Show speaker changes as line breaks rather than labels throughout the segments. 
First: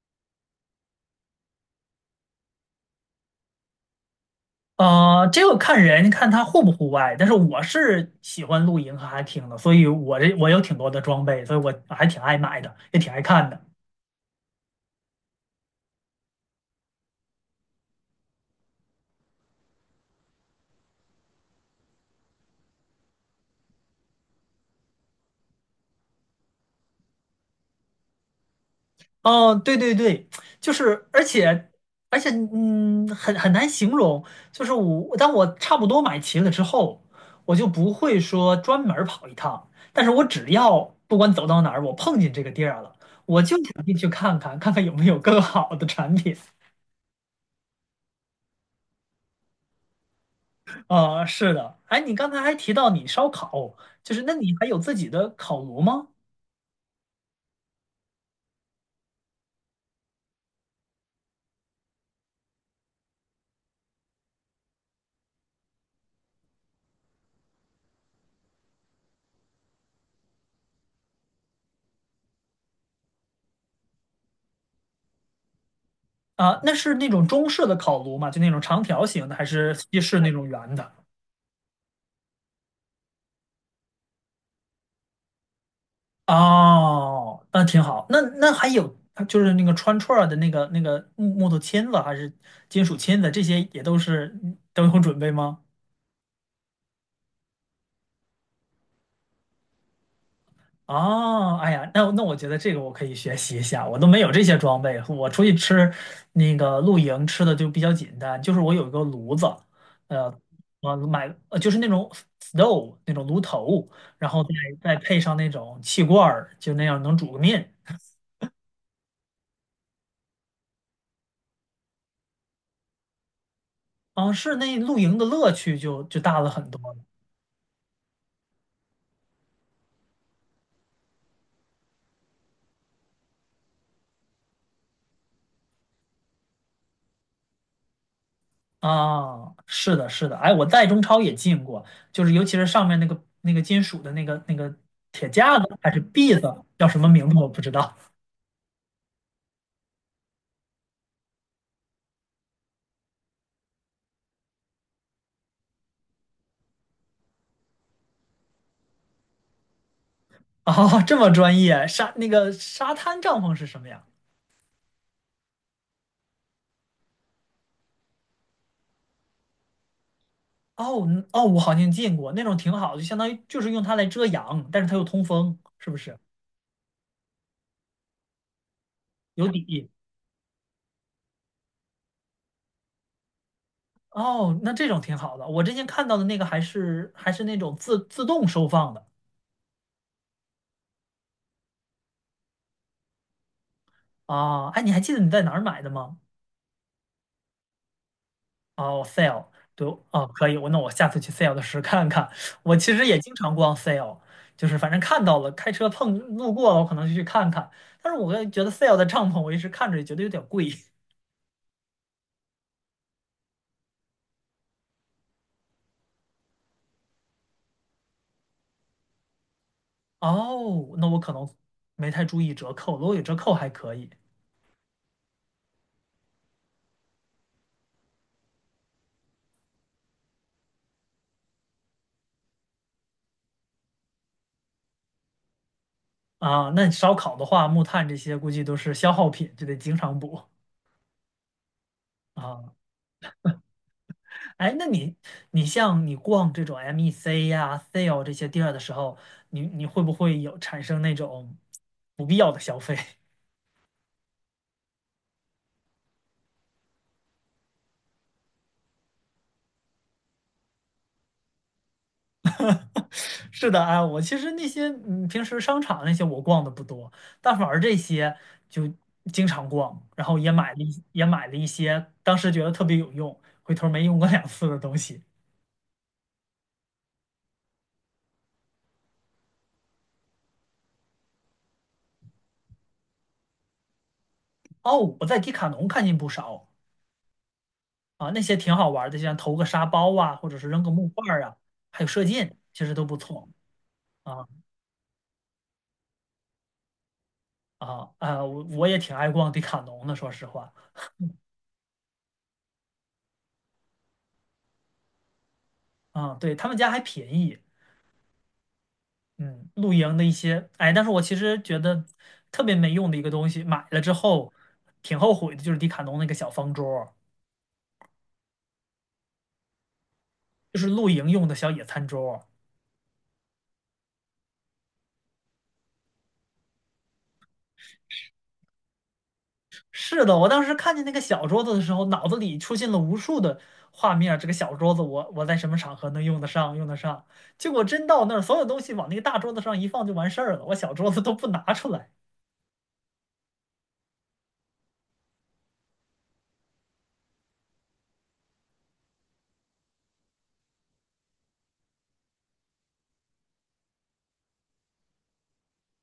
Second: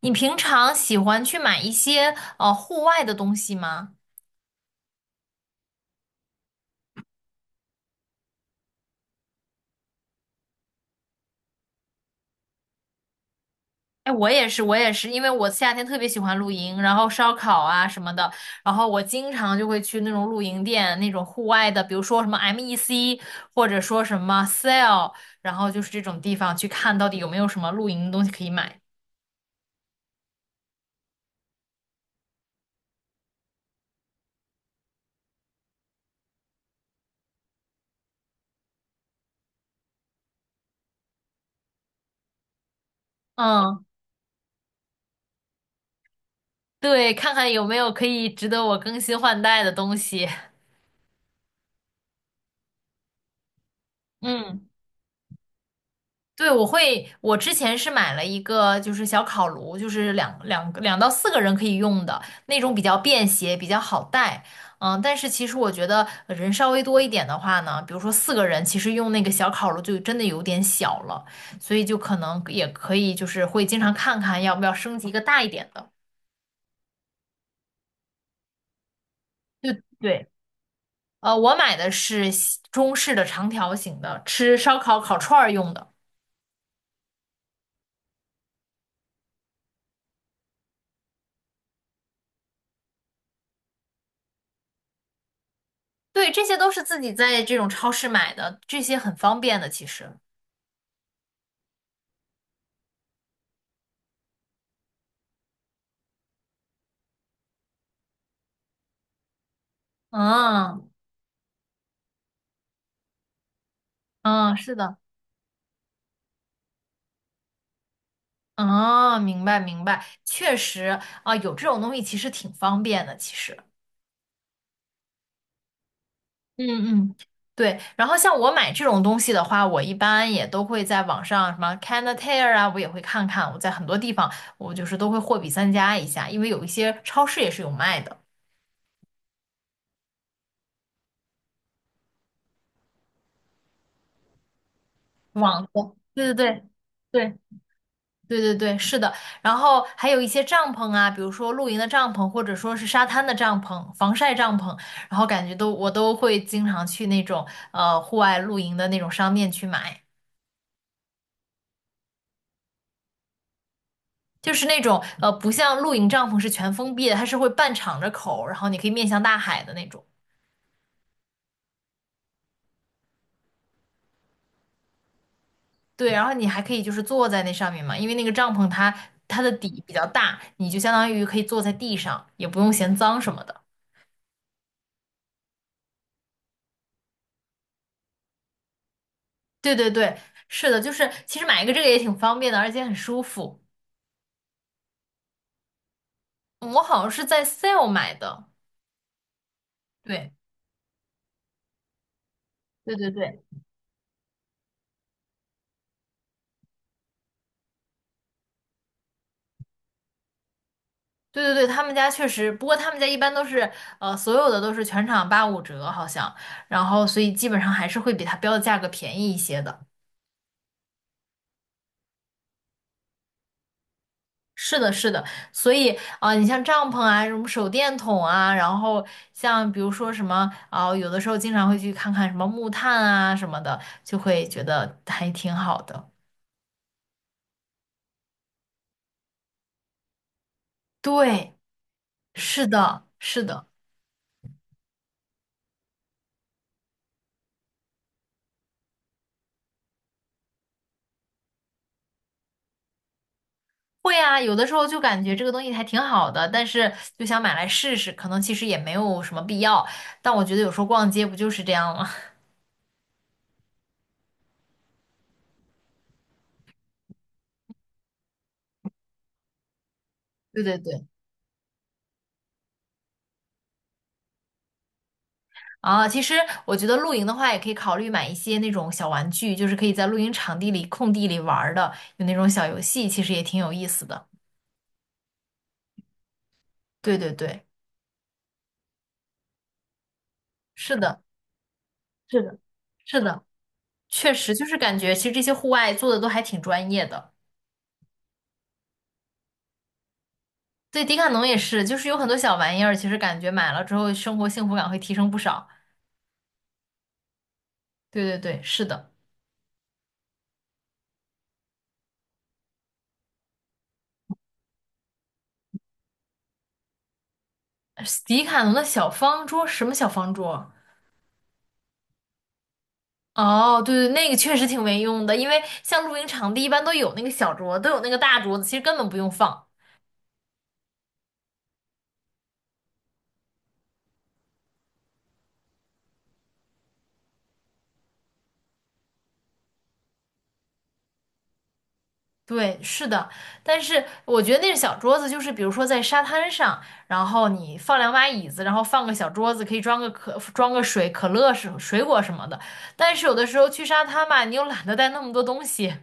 你平常喜欢去买一些户外的东西吗？
这个看人，看他户不户外。但是我是喜欢露营和 hiking 的，所以我有挺多的装备，所以我还挺爱买的，也挺爱看的。
哎，我也是，我也是，因为我夏天特别喜欢露营，然后烧烤啊什么的，然后我经常就会去那种露营店，那种户外的，比如说什么 MEC，或者说什么 Sale，然后就是这种地方去看到底有没有什么露营的东西可以买。
哦，对对对，就是，而且而且,很难形容。就是我，当我差不多买齐了之后，我就不会说专门儿跑一趟，但是我只要不管走到哪儿，我碰见这个地儿了，我就想
嗯，
进去看看，看看有没有更好的产品。
对，看看有没有可以值得我更新换代的东西。
啊，是的，哎，你刚才还提到你烧烤，就是那你还
嗯。
有自己的烤炉吗？
对，我会，我之前是买了一个，就是小烤炉，就是2到4个人可以用的那种，比较便携，比较好带。嗯，但是其实我觉得人稍微多一点的话呢，比如说四个人，其实用那个小烤炉就真的有点小了，所以就可能也可以，就是会经常看看要不要升级一个大一点的。
啊，那是那种中式的烤炉吗？就那种长条形的，还是西式
对，
那种圆的？
我买的是西中式的长条形的，吃烧烤烤串儿用的。
哦，那挺好。那还有就是那个穿串儿的那个木头签子，还是金属签子，这些也都是都有准备吗？
对，这些都是自己在这种超市买的，这些很方便的，其实。
哦，哎呀，那我觉得这个我可以学习一下，我都没有这些装备，我出去吃那个露营吃的就比较简单，就是我有一个炉子，呃，
嗯
我买就是那种 stove 那种炉头，然后再
嗯，是
再
的，
配上那种气罐儿就那样能煮个面。
嗯，明白明白，确实啊，有这种东西其实挺方便的，其实，
啊，是那露营的乐趣就大了
嗯
很多了。
嗯，对。然后像我买这种东西的话，我一般也都会在网上什么 Canatair 啊，我也会看看，我在很多地方我就是都会货比三家一下，因为有一些超市也是有卖的，
啊，是的，是的，哎，我在中超也进过，就是尤其是上面那个金属的那个铁架子
网
还
购，
是
对
篦
对
子，叫什么名
对。
字我不知道。
对对对对，是的。然后还有一些帐篷啊，比如说露营的帐篷，或者说是沙滩的帐篷、防晒帐篷，然后感觉我都会经常去那种户外露营的那种商店去买，
哦，这么专业，沙那个沙滩帐篷是什么呀？
就是那种不像露营帐篷是全封闭的，它是会半敞着口，然后你可以面向大海的那种。
哦，嗯，哦，我好像见过那种挺好的，就相当于就是用它来遮阳，但是它又通风，是不
对，
是？
然后你还可以就是坐在那上面嘛，因为那个帐篷它
有
的底
底。
比较大，你就相当于可以坐在地上，也不用嫌脏什么的。
哦，那这种挺好的。我之前看到的那个还是那种自动收放的
对对对，是的，就是其实买一个这个也挺方便的，而且很舒服。
啊。哎，你还记得你在哪儿买的吗？
我好像是在 sale 买的，
哦，sale，对哦，
对，
可以，我下次去 sale 的时候看看。我其
对
实
对
也经
对，
常逛 sale，就是反正看到了，开车路过了，我可能就去看看。但是我觉得 sale 的帐篷，我一直看着也觉得有点贵。
对对对，他们家确实，不过他们家一般都是，所有的都是全场八五折，好像，然后所以基本上还是会比它标的价格便宜一些的。
哦，那我可能没太注意折扣，如果有折扣还可以
是的，是的，所以啊、你像帐篷啊，什么手电筒啊，然后像比如说什么啊、有的时候经常会去看看什么木炭啊什么的，就会觉得还挺好的。
啊。那你烧烤的话，木炭这些估计都是消耗品，就得经常补
对，是
啊。
的，是的。
哎，你像你逛这种 MEC 呀、sale 这些地儿的时候，你会不会有产生那种不必要的消费？
会啊，有的时候就感觉这个东西还挺好的，但是就想买来试试，可能其实也没有什么必要。但我觉得有时候逛街不就是这样吗？
是的，哎，我其实那些平时商场那些我逛的不多，但反而这些就经常逛，然后
对对对。
也买了一些当时觉得特别有用，回头没用过两次的东西。
啊，其实我觉得露营的话，也可以考虑买一些那种小玩具，就是可以在露营场地里、空地里玩儿的，有那种小游戏，其实也挺有意思的。
哦，我在迪卡侬看见不少
对对对，
啊，那些挺好玩的，像投个沙包啊，或者是扔个
是
木
的，
块儿啊，还有射
是
箭，
的，
其实都不
是的，
错。
确
啊
实就是感觉，其实这些户外做的都还挺专业的。
我也挺爱逛迪卡侬的，说实话。
对，迪卡侬也是，就是有很多小玩意儿，其实感觉买了之后，生活幸福感会提升不少。
啊，对他们家还便宜，
对对对，是的，
嗯，露营的一些，哎，但是我其实觉得特别没用的一个东西，买了之后挺后悔的，就是迪卡侬那个小方桌儿，
迪卡侬的小方桌，什么小方桌？
就是露营用的小野餐桌儿。
哦，对对，那个确实挺没用的，因为像露营场地一般都有那个小桌，都有那个大桌子，其实根本不用放。
是的，我当时看见那个小桌子的时候，脑子里出现了无数的画面儿，这个小桌子我，在什么场合能用得上？结果真到那儿，所有东西往那个大桌子上一放就完事儿了，我小桌子都不拿出来。
对，是的，但是我觉得那个小桌子，就是比如说在沙滩上，然后你放2把椅子，然后放个小桌子，可以装个水、可乐水果什么的。但是有的时候去沙滩吧，你又懒得带那么多东西，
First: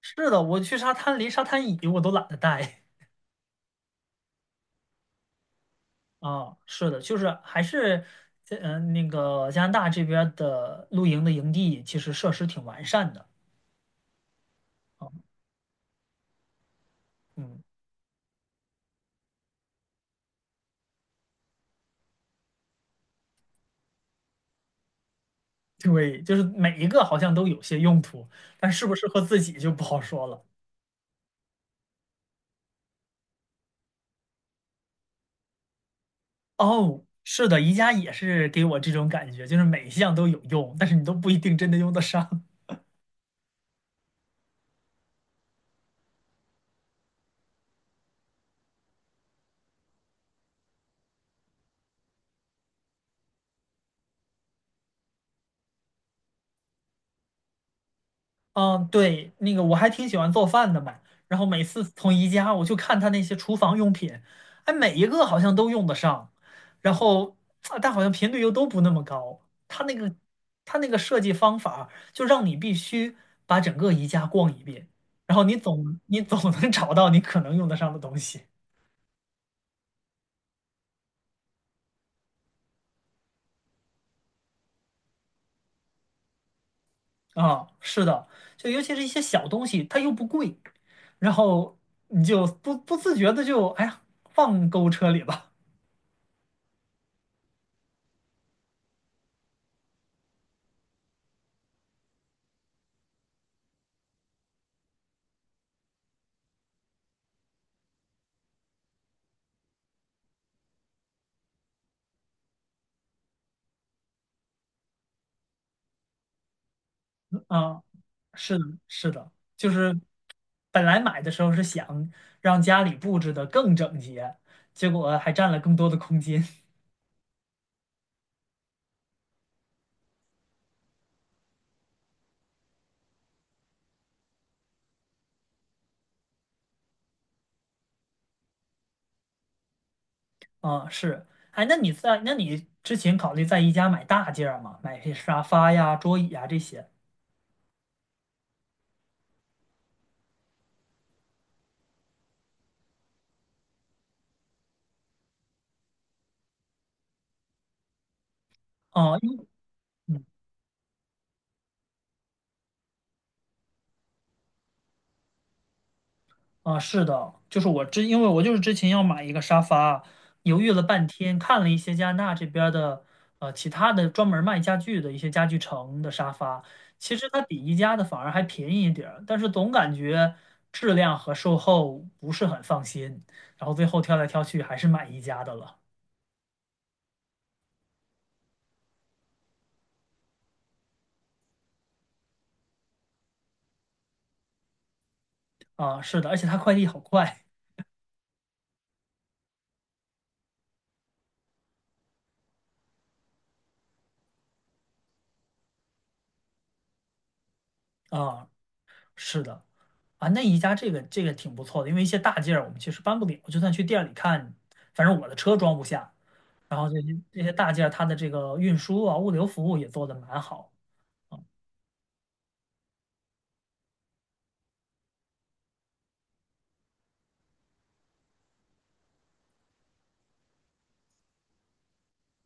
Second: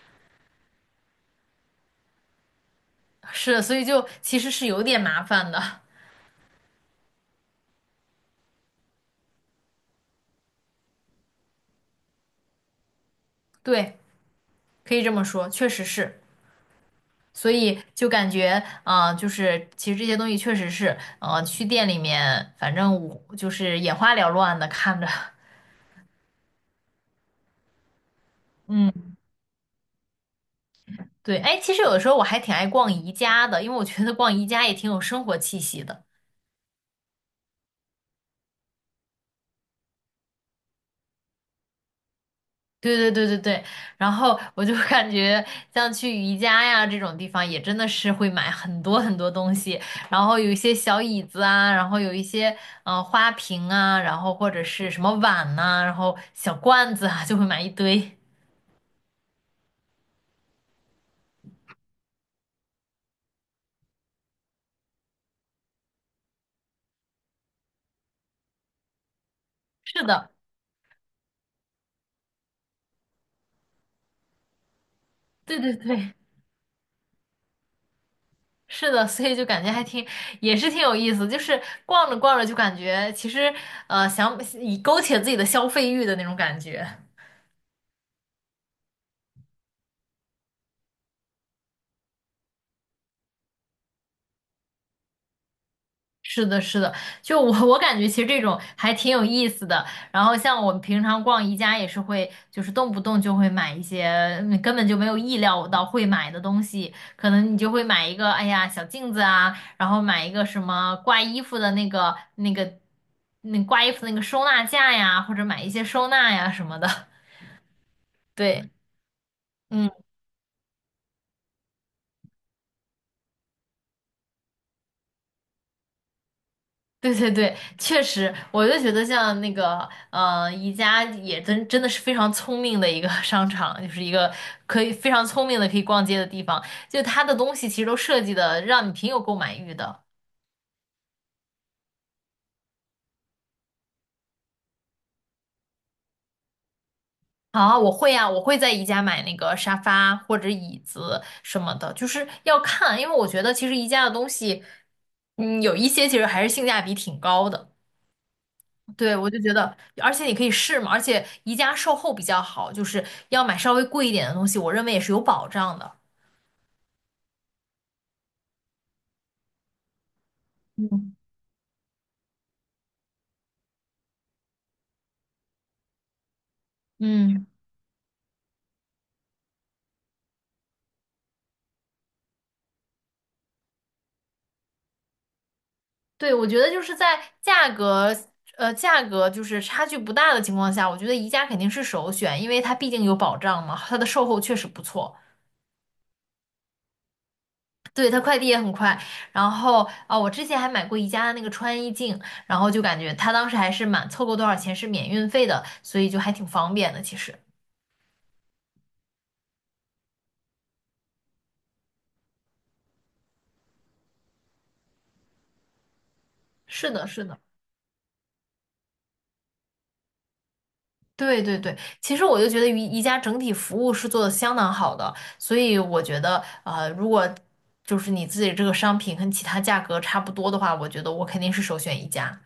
是的，我去沙滩，连沙滩椅我都懒得带。
是，所以就其实是有点麻烦的。
啊。是的，就是还是那个加拿大这边儿的露营的营地，其实设施挺完善的。
对，可以这么说，确实是。所
嗯，
以就感觉，啊，就是其实这些东西确实是，去店里面，反正我就是眼花缭乱的看着，
对，就是每一个好像都有些用途，但适不适
嗯，
合自己就不好说了。
对，哎，其实有的时候我还挺爱逛宜家的，因为我觉得逛宜家也挺有生活气息的。
哦，是的，宜家也是给我这种感觉，就是每一项都有用，但是你都不一定真的用得上。
对对对对对，然后我就感觉像去宜家呀这种地方，也真的是会买很多很多东西，然后有一些小椅子啊，然后有一些花瓶啊，然后或者是什么碗呐、然后小罐子啊，就会买一堆。
嗯，对，那个我还挺喜欢做饭的嘛，然后每次从宜家我就看他那些厨房用品，哎，每一个好像都用得上，然后啊但好像频率又都不那么高。他 那
是
个
的，
设计方法，就让你必须把整个宜家逛一遍，然后
对对对，
你总能 找到你可能用得上的东西。
是的，所以就感觉还挺，也是挺有意思。就是逛着逛着就感觉，其实想以勾起了自己的消费欲的那种感觉。
啊，是的，就尤其是一些小东西，它又不贵，然后你就不自觉的就哎呀放购物车里吧。
是的，是的，就我感觉其实这种还挺有意思的。然后像我们平常逛宜家也是会，就是动不动就会买一些根本就没有意料到会买的东西，可能你就会买一个，哎呀，小镜子啊，然后买一个什么挂衣服的那个那挂衣服那个收纳架呀，或者买一些收纳呀什么的。
啊，是的，
对，
是的，就是
嗯。
本来买的时候是想让家里布置的更整洁，结果还占了更多的空间。
对对对，确实，我就觉得像那个，宜家也真的是非常聪明的一个 商场，就是一个可以非常聪明的可以逛街的地方。就它的东西其实都设计的让你挺有购买欲的。
啊，是，哎，那你之前考虑在宜家买大件儿吗？买些沙发呀、桌椅呀这些？
啊，我会啊，我会在宜家买那个沙发或者椅子什么的，就是要看，因为我觉得其实宜家的东西，嗯，有一些其实还是性价比挺高的。
啊，
对，我就
嗯。
觉得，而且你可以试嘛，而且宜家售后比较好，就是要买稍微贵一点的东西，我认为也是有保障的。
啊，是的，就是我之，因为我就是之前要买一个沙发，犹豫了半
嗯，
天，看了一些加拿大这边儿的，呃，其他的专门卖家具的一些家具城的沙发，其实它
嗯，
比宜家的反而还便宜一点儿，但是总感觉质量和售后不是很放心，然后最后挑来挑去还是买宜家的了。
对，我觉得就是在价格，价格就是差距不大的情况下，我觉得宜家肯定是首选，因为它毕竟有保障嘛，它的售后确实不错，
啊，是的，而且他快递好快。
对，它快递也很快。然后啊，我之前还买过宜家的那个穿衣镜，然后就感觉它当时还是满凑够多少钱是免运费的，所以就还挺方便的。其实
啊，是的，啊，那宜家这个挺不错的，因为一些大件儿我们其实搬不了，就算去店里看，反正我的车装不下。然后
是
这
的，
些
是的。
这些大件儿，它的这个运输啊、物流服务也做得蛮好
对对对，其实我就觉得宜家整体服务是做的相当好的，所以我觉得，如果就是你自己这个商品跟其他价格差不多的话，我觉得我肯定是首选宜家。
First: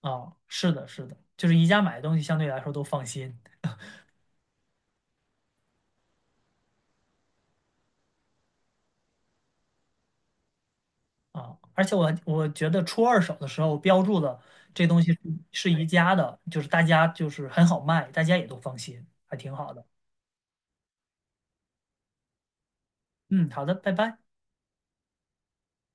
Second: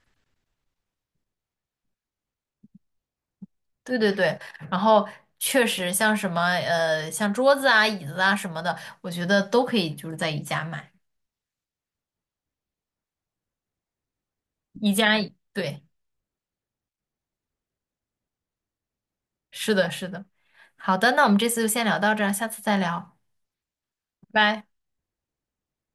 啊。是的，是的，就是宜家买的东西相对来说都放心
对对对，然后确实像什么，像桌子啊、椅子啊什么的，我觉得都可以就是在宜家买。
啊。而且我觉得出二手的时候标注的这
宜
东西是
家，
是
对，
宜家的，大家很好卖，大家也都放心，还挺好
是
的。
的，是的。好的，那我们这次就先聊到这儿，下次再聊，
嗯，好的，拜拜。
拜拜。